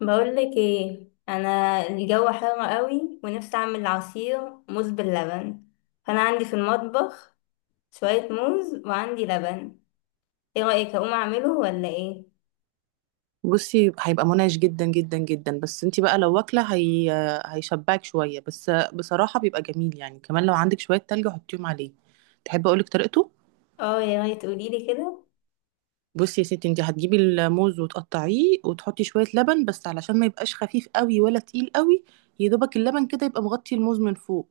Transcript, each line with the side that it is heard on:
left: بقولك ايه انا. الجو حر قوي ونفسي اعمل عصير موز باللبن، فانا عندي في المطبخ شوية موز وعندي لبن. ايه رأيك اقوم اعمله ولا ايه؟
right: بصي، هيبقى منعش جدا جدا جدا. بس انتي بقى لو واكله هي. هيشبعك شويه. بس بصراحه بيبقى جميل، يعني كمان لو عندك شويه تلج حطيهم عليه. تحب اقولك طريقته؟
left: اه يا ريت تقوليلي كده.
right: بصي يا ستي، انتي هتجيبي الموز وتقطعيه وتحطي شويه لبن، بس علشان ما يبقاش خفيف قوي ولا تقيل قوي، يا دوبك اللبن كده يبقى مغطي الموز من فوق.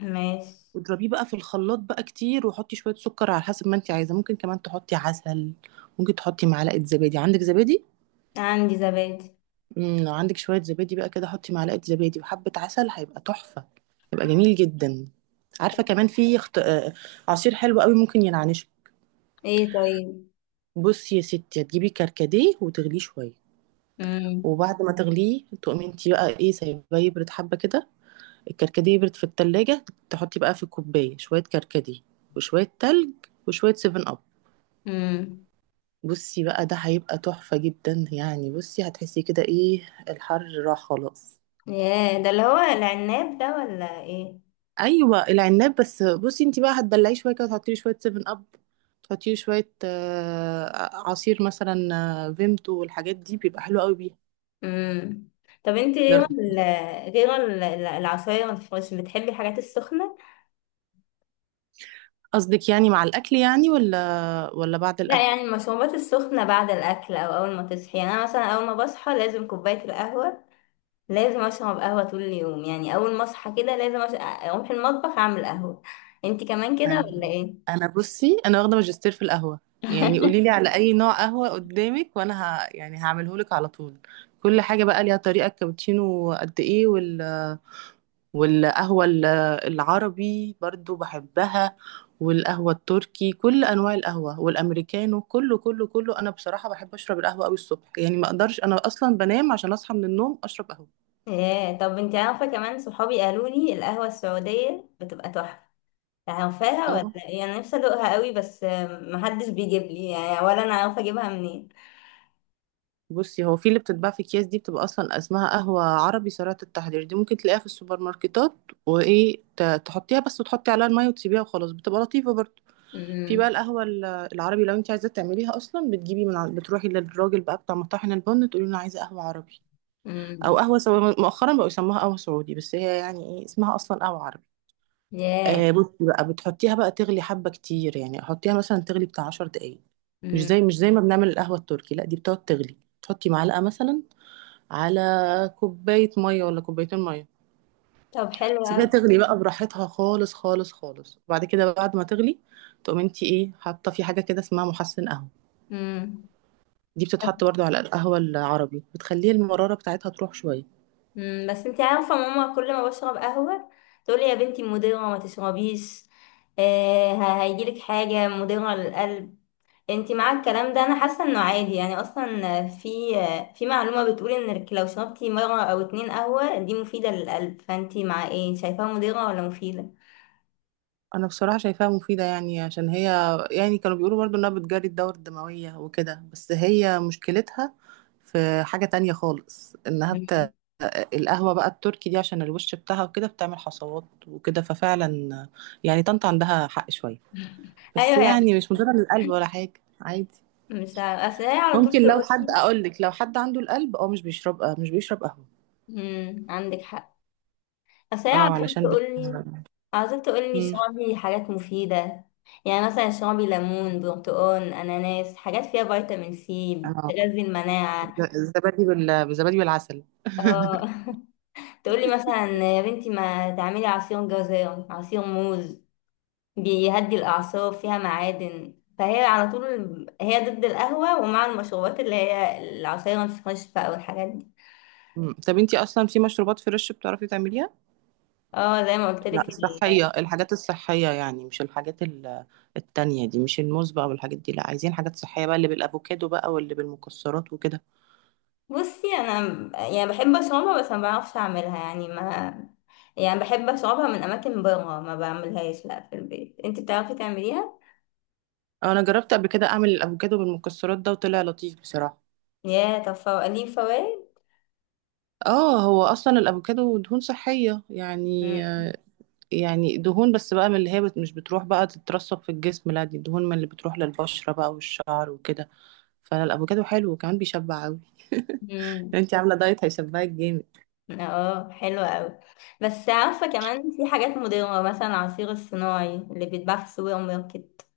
left: ماشي.
right: واضربيه بقى في الخلاط بقى كتير، وحطي شويه سكر على حسب ما انتي عايزه، ممكن كمان تحطي عسل، ممكن تحطي معلقه زبادي. عندك زبادي؟
left: عندي زبادي.
right: لو عندك شوية زبادي بقى كده، حطي معلقة زبادي وحبة عسل، هيبقى تحفة. هيبقى جميل جدا. عارفة كمان في خط... آه، آه، عصير حلو قوي ممكن ينعنشه.
left: ايه طيب.
right: بصي يا ستي، هتجيبي كركديه وتغليه شوية،
left: امم.
right: وبعد ما تغليه تقومي انتي بقى ايه، سايباه يبرد حبة كده. الكركديه يبرد في التلاجة، تحطي بقى في كوباية شوية كركديه، وشوية تلج، وشوية سيفن اب.
left: امم.
right: بصي بقى، ده هيبقى تحفة جدا. يعني بصي هتحسي كده ايه، الحر راح خلاص.
left: ياه، ده اللي هو العناب ده ولا ايه؟
right: ايوه، العناب. بس بصي انت بقى هتدلعيه شويه كده، تحطي له شويه 7 اب، تحطي له شويه عصير مثلا، فيمتو والحاجات دي، بيبقى حلو قوي بيها.
left: امم. طب انت غير
right: جر-
left: ال- غير ال- العصاير الفريش بتحبي الحاجات السخنة؟
right: قصدك يعني مع الاكل يعني، ولا بعد
left: لا يعني
right: الاكل؟
left: المشروبات السخنة بعد الأكل أو أول ما تصحي، يعني أنا مثلا أول ما بصحى لازم كوباية القهوة. لازم أشرب قهوة طول اليوم، يعني أول ما أصحى كده لازم أروح المطبخ أعمل قهوة. انتي كمان كده
right: انا.
left: ولا ايه؟
right: أنا بصي، واخده ماجستير في القهوه. يعني قولي لي على اي نوع قهوه قدامك وانا يعني هعمله لك على طول. كل حاجه بقى ليها طريقه. الكابتشينو قد ايه، والقهوة ال- العربي برضو بحبها، والقهوة التركي، كل أنواع القهوة والأمريكانو، كله. أنا بصراحة بحب أشرب القهوة أوي الصبح. يعني ما أقدرش، أنا أصلا بنام عشان أصحى من النوم أشرب قهوة.
left: ايه طب انتي عارفة كمان، صحابي قالوا لي القهوة السعودية بتبقى تحفة. عارفاها
right: اه،
left: ولا ايه؟ أنا نفسي أدوقها قوي، بس محدش بيجيب لي يعني، ولا أنا عارفة أجيبها منين.
right: بصي هو في اللي بتتباع في أكياس دي، بتبقى أصلا اسمها قهوة عربي سريعة التحضير، دي ممكن تلاقيها في السوبر ماركتات. وإيه، تحطيها بس وتحطي عليها المية وتسيبيها وخلاص، بتبقى لطيفة برضو. في بقى
left: أمم،
right: العربي، لو أنت عايزة تعمليها أصلا بتجيبي بتروحي للراجل بقى بتاع مطاحن البن، تقولي له أنا عايزة قهوة عربي، او
left: أمم،
right: قهوه سعودي. مؤخرا بقوا يسموها قهوه سعودي، بس هي يعني ايه، اسمها اصلا قهوه عربي.
left: ياه.
right: آه، بصي بقى بتحطيها بقى تغلي حبه كتير، يعني حطيها مثلا تغلي بتاع 10 دقائق. مش
left: أمم.
right: زي مش زي ما بنعمل القهوه التركي، لا دي بتقعد تغلي، تحطي معلقه مثلا على كوبايه ميه ولا كوبايتين ميه.
left: طب حلو
right: سيبيها
left: أوي.
right: تغلي بقى براحتها، خالص. وبعد كده، بعد ما تغلي، تقوم انت ايه حاطه في حاجه كده اسمها محسن قهوه.
left: أمم.
right: دي بتتحط برضو على القهوه العربي، بتخلي المراره بتاعتها تروح شويه.
left: مم، بس انت عارفة ماما كل ما بشرب قهوة تقولي يا بنتي مضرة ما تشربيش. آه هيجيلك حاجة مضرة للقلب. انت مع الكلام ده انا حاسة انه عادي، يعني اصلا في معلومة بتقول انك لو شربتي مرة او اتنين قهوة دي مفيدة للقلب، فانت مع ايه، شايفاها مضرة ولا مفيدة؟
right: انا بصراحه شايفاها مفيده، يعني عشان هي، يعني كانوا بيقولوا برضو انها بتجري الدورة الدمويه وكده، بس هي مشكلتها في حاجه تانية خالص، انها
left: مم.
right: بت... القهوه بقى التركي دي، عشان الوش بتاعها وكده بتعمل حصوات وكده، ففعلا يعني طنط عندها حق شويه. بس
left: ايوه يعني.
right: يعني مش مضره للقلب ولا حاجه. عادي.
left: مش عارفة، اصل هي على طول
right: ممكن لو حد،
left: تقولي.
right: اقول لك لو حد عنده القلب، اه مش بيشرب، آه مش بيشرب قهوه.
left: مم، عندك حق. اصل هي
right: اه
left: عاوزاك
right: علشان
left: تقولي، عاوزاك تقولي
right: مم.
left: اشربي حاجات مفيدة. يعني مثلا اشربي ليمون برتقال اناناس، حاجات فيها فيتامين سي
right: اه،
left: بتغذي المناعة.
right: الزبادي بالزبادي بالعسل
left: اه تقولي مثلا يا بنتي ما تعملي عصير جزر عصير موز بيهدي الاعصاب فيها معادن، فهي على طول هي ضد القهوة ومع المشروبات اللي هي العصير الفريش بقى والحاجات دي.
right: مم. طب انتي اصلا في مشروبات فريش بتعرفي تعمليها؟
left: اه زي ما قلت
right: لا
left: لك.
right: الصحيه، الحاجات الصحيه، يعني مش التانية دي، مش الموز بقى والحاجات دي، لا عايزين حاجات صحيه بقى، اللي بالافوكادو بقى واللي بالمكسرات وكده.
left: بصي انا يعني بحب اشربها بس ما بعرفش اعملها يعني ما، يعني بحب اشربها من اماكن بره، ما بعملهاش لا في البيت. انت بتعرفي تعمليها؟
right: انا جربت قبل كده اعمل الافوكادو بالمكسرات ده وطلع لطيف بصراحه.
left: يا طب ليه فوائد.
right: اه، هو اصلا الافوكادو دهون صحيه يعني.
left: مم.
right: يعني دهون، بس بقى من اللي هي مش بتروح بقى تترسب في الجسم، لا دي دهون من اللي بتروح للبشره بقى والشعر وكده. فالافوكادو حلو، وكمان بيشبع قوي.
left: امم.
right: انتي عامله دايت هيشبعك جامد.
left: اه حلوة قوي. بس عارفة كمان في حاجات مضرة مثلا العصير الصناعي اللي بيتباع في السوبر ماركت،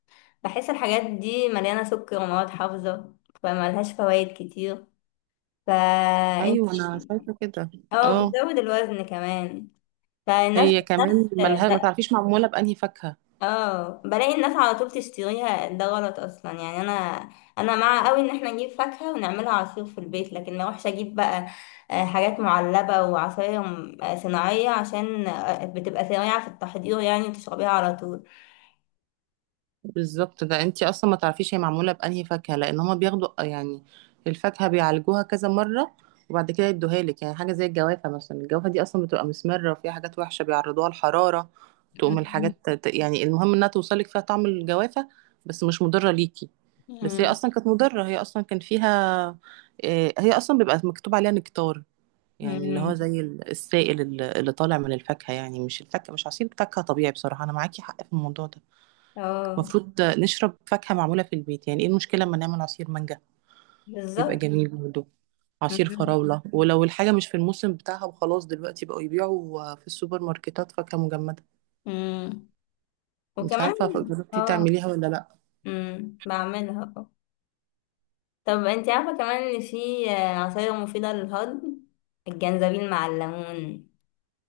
left: بحس الحاجات دي مليانة سكر ومواد حافظة فملهاش فوائد كتير. فانت،
right: ايوه انا شايفه كده.
left: اه
right: اه،
left: بتزود الوزن كمان. فالناس،
right: هي كمان ملها، ما
left: الناس،
right: تعرفيش معموله بانهي فاكهه.
left: اه بلاقي الناس على طول تشتريها، ده غلط اصلا يعني. انا مع قوي ان احنا نجيب فاكهة ونعملها عصير في البيت، لكن ما اروحش اجيب بقى حاجات معلبة وعصاير صناعية عشان بتبقى سريعة في التحضير يعني تشربيها على طول.
right: بالظبط، ده انتي اصلا ما تعرفيش هي معموله بانهي فاكهه، لان هما بياخدوا يعني الفاكهه بيعالجوها كذا مره، وبعد كده يدوها لك. يعني حاجه زي الجوافه مثلا، الجوافه دي اصلا بتبقى مسمره وفيها حاجات وحشه، بيعرضوها الحراره تقوم
left: مم.
right: الحاجات يعني المهم انها توصلك فيها طعم الجوافه، بس مش مضره ليكي. بس هي
left: مم.
right: اصلا كانت مضره، هي اصلا كان فيها، هي اصلا بيبقى مكتوب عليها نكتار، يعني اللي هو
left: امم
right: زي السائل اللي طالع من الفاكهة، يعني مش الفاكهة، مش عصير فاكهة طبيعي. بصراحة أنا معاكي حق في الموضوع ده.
left: اه
right: المفروض نشرب فاكهة معمولة في البيت. يعني إيه المشكلة أما نعمل عصير مانجا، يبقى
left: بالظبط.
right: جميل برضه. عصير
left: امم.
right: فراولة، ولو الحاجة مش في الموسم بتاعها وخلاص، دلوقتي بقوا يبيعوا في السوبر ماركتات فاكهة مجمدة.
left: أمم.
right: مش
left: وكمان
right: عارفة جربتي
left: اه.
right: تعمليها ولا لأ.
left: بعملها اه. طب انت عارفة كمان ان في عصاير مفيدة للهضم. الجنزبيل مع الليمون،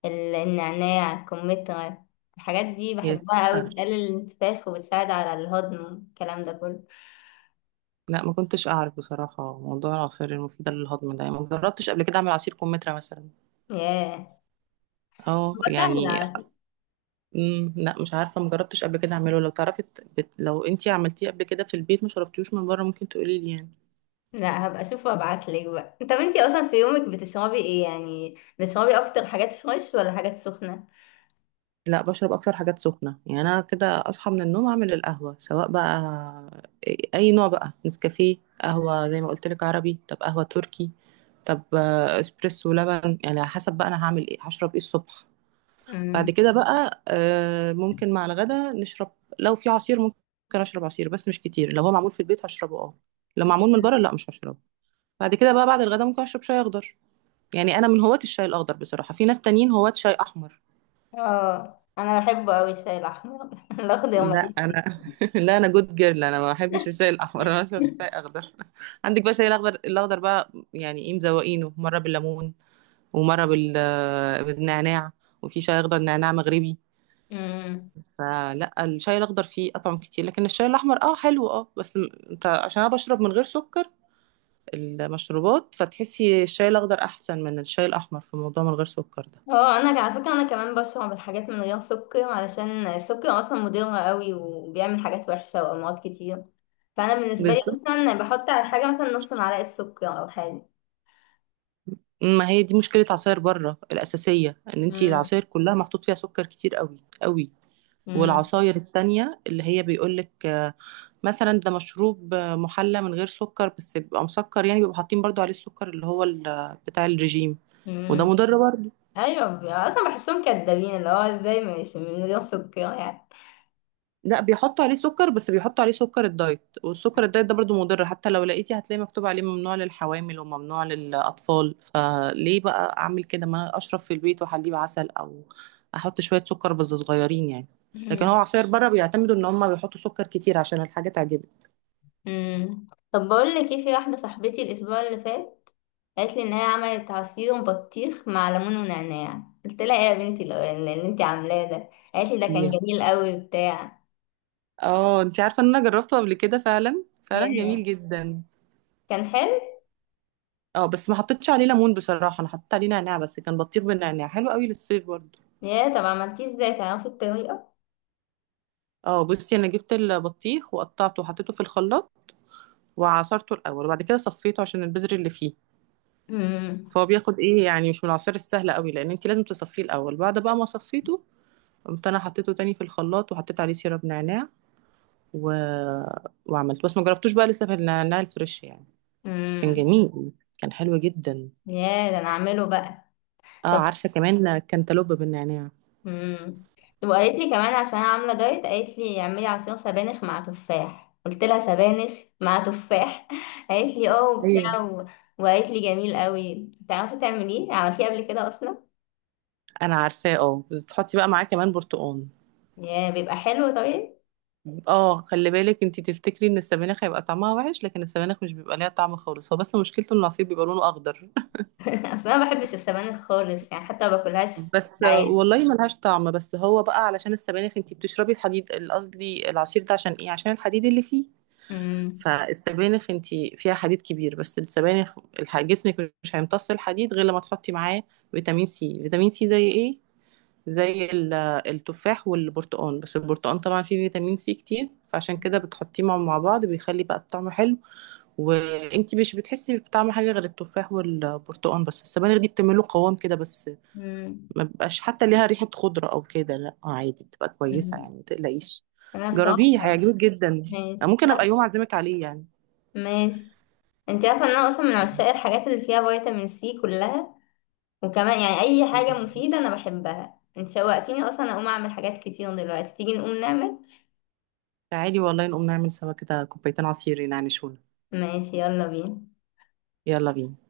left: النعناع، الكمثرى، الحاجات دي
right: يا سيدي
left: بحبها قوي،
right: خير.
left: بتقلل الانتفاخ وبتساعد على الهضم الكلام ده كله.
right: لا ما كنتش أعرف بصراحة موضوع العصير المفيدة للهضم ده، يعني ما جربتش قبل كده أعمل عصير كمثرى مثلا.
left: ياه.
right: اه
left: هو سهل
right: يعني،
left: على فكرة.
right: امم، لا مش عارفه، مجربتش قبل كده اعمله. لو تعرفي لو انتي عملتيه قبل كده في البيت ما شربتيهوش من بره، ممكن تقولي لي يعني.
left: لا هبقى اشوف وابعتلك بقى. طب انتي اصلا في يومك بتشربي ايه؟ يعني بتشربي اكتر حاجات فريش ولا حاجات سخنة؟
right: لا بشرب اكتر حاجات سخنه. يعني انا كده اصحى من النوم اعمل القهوه، سواء بقى اي نوع بقى، نسكافيه، قهوه زي ما قلت لك عربي، طب قهوه تركي، طب اسبريسو لبن، يعني على حسب بقى انا هعمل ايه، هشرب ايه الصبح. بعد
left: امم.
right: كده بقى، ممكن مع الغدا نشرب. لو في عصير ممكن اشرب عصير، بس مش كتير. لو هو معمول في البيت هشربه اه، لو معمول من بره لا مش هشربه. بعد كده بقى بعد الغدا ممكن اشرب شاي اخضر. يعني انا من هواة الشاي الاخضر بصراحه، في ناس تانيين هواة شاي احمر.
left: اه انا بحبه قوي الشاي الاحمر الاخضر
right: لا
left: ماليش
right: انا، لا انا جود جيرل، انا ما بحبش الشاي الاحمر، انا اشرب شاي اخضر. عندك بقى الشاي الاخضر، الاخضر بقى يعني ايه، مزوقينه مره بالليمون، ومره بال بالنعناع، وفي شاي اخضر نعناع مغربي.
left: فيه.
right: فلا، الشاي الاخضر فيه اطعم كتير، لكن الشاي الاحمر اه حلو اه، بس انت عشان انا بشرب من غير سكر المشروبات، فتحسي الشاي الاخضر احسن من الشاي الاحمر في موضوع من غير سكر ده.
left: اه انا على فكره انا كمان بشرب الحاجات من غير سكر علشان السكر اصلا مضر قوي وبيعمل حاجات وحشه وامراض كتير. فانا بالنسبه لي
right: بالظبط،
left: مثلا بحط على الحاجه مثلا نص معلقه سكر او حاجه.
right: ما هي دي مشكلة عصاير بره الأساسية، إن أنتي
left: امم.
right: العصاير كلها محطوط فيها سكر كتير قوي، قوي.
left: امم.
right: والعصاير التانية اللي هي بيقولك مثلا ده مشروب، محلى من غير سكر، بس بيبقى مسكر، يعني بيبقوا حاطين برضو عليه السكر اللي هو بتاع الرجيم، وده
left: امم.
right: مضر برضو.
left: ايوه، اصلا بحسهم كدابين، اللي هو ازاي مش من غير سكر يعني؟
right: لا بيحطوا عليه سكر، بس بيحطوا عليه سكر الدايت، والسكر الدايت ده برضو مضر، حتى لو لقيتي هتلاقي مكتوب عليه ممنوع للحوامل وممنوع للأطفال. فليه بقى أعمل كده، ما أنا أشرب في البيت وأحليه بعسل، أو أحط شوية سكر بس صغيرين يعني. لكن هو
left: مم.
right: عصير بره بيعتمدوا إن هما بيحطوا سكر كتير عشان الحاجة تعجبك.
left: مم. طب بقول لك ايه، في واحده صاحبتي الاسبوع اللي فات قالت لي ان هي عملت عصير بطيخ مع ليمون ونعناع. قلت لها ايه يا بنتي اللي انت عاملاه ده؟ قالت لي ده كان
right: yeah.
left: جميل قوي بتاع.
right: اه، انت عارفة إن أنا جربته قبل كده، فعلا فعلا جميل
left: ياه.
right: جدا.
left: كان حلو.
right: اه بس ما حطيتش عليه ليمون بصراحة، أنا حطيت عليه نعناع بس، كان بطيخ بالنعناع حلو قوي للصيف برضو.
left: ياه. طب عملتيه ازاي؟ كان نفس الطريقة؟
right: اه بصي، انا جبت البطيخ وقطعته وحطيته في الخلاط وعصرته الاول، وبعد كده صفيته عشان البذر اللي فيه.
left: امم.
right: فهو بياخد ايه يعني، مش من العصير السهل قوي لان انت لازم تصفيه الاول. بعد بقى ما صفيته، قمت انا حطيته تاني في الخلاط وحطيت عليه سيرب نعناع و... وعملته، بس ما جربتوش بقى لسه، في النعناع الفريش يعني. بس كان
left: امم.
right: جميل، كان حلو جدا.
left: ياه ده انا اعمله بقى.
right: اه،
left: طب.
right: عارفه كمان كانتالوب بالنعناع.
left: امم. طب وقالت لي كمان عشان انا عاملة دايت قالت لي اعملي عصير سبانخ مع تفاح. قلت لها سبانخ مع تفاح قالت لي اه
right: ايوه
left: وبتاع و... وقالت لي جميل قوي، تعرفي تعمليه؟ عملتيه قبل كده اصلا؟
right: انا عارفاه، اه بس تحطي بقى معاه كمان برتقال.
left: ياه بيبقى حلو طيب.
right: اه خلي بالك، انتي تفتكري ان السبانخ هيبقى طعمها وحش، لكن السبانخ مش بيبقى ليها طعم خالص، هو بس مشكلته ان العصير بيبقى لونه اخضر.
left: اصل انا ما بحبش السبانخ خالص يعني، حتى ما باكلهاش في
right: بس
left: العادي.
right: والله ملهاش طعم، بس هو بقى علشان السبانخ انتي بتشربي الحديد، قصدي العصير ده عشان ايه، عشان الحديد اللي فيه.
left: امم.
right: فالسبانخ انتي فيها حديد كبير، بس السبانخ جسمك مش هيمتص الحديد غير لما تحطي معاه فيتامين سي. فيتامين سي زي ايه، زي التفاح والبرتقال، بس البرتقال طبعا فيه فيتامين سي كتير، فعشان كده بتحطيه مع بعض، بيخلي بقى الطعم حلو، وانتي مش بتحسي بطعم حاجه غير التفاح والبرتقال، بس السبانخ دي بتعمله قوام كده بس.
left: امم.
right: ما بيبقاش حتى ليها ريحة خضرة أو كده، لا عادي بتبقى كويسة،
left: أمم.
right: يعني ما تقلقيش.
left: انا
right: جربيه
left: بصراحة.
right: هيعجبك جدا.
left: ماشي
right: ممكن أبقى
left: انا.
right: يوم أعزمك عليه يعني.
left: ماشي. انت عارفه ان انا اصلا من عشاق الحاجات اللي فيها فيتامين سي كلها، وكمان يعني اي حاجه مفيده انا بحبها. انت شوقتيني اصلا اقوم اعمل حاجات كتير دلوقتي. تيجي نقوم نعمل؟
right: تعالي والله، نقوم نعمل سوا كده كوبايتين عصير ينعنشونا.
left: ماشي. يلا بينا.
right: يلا بينا.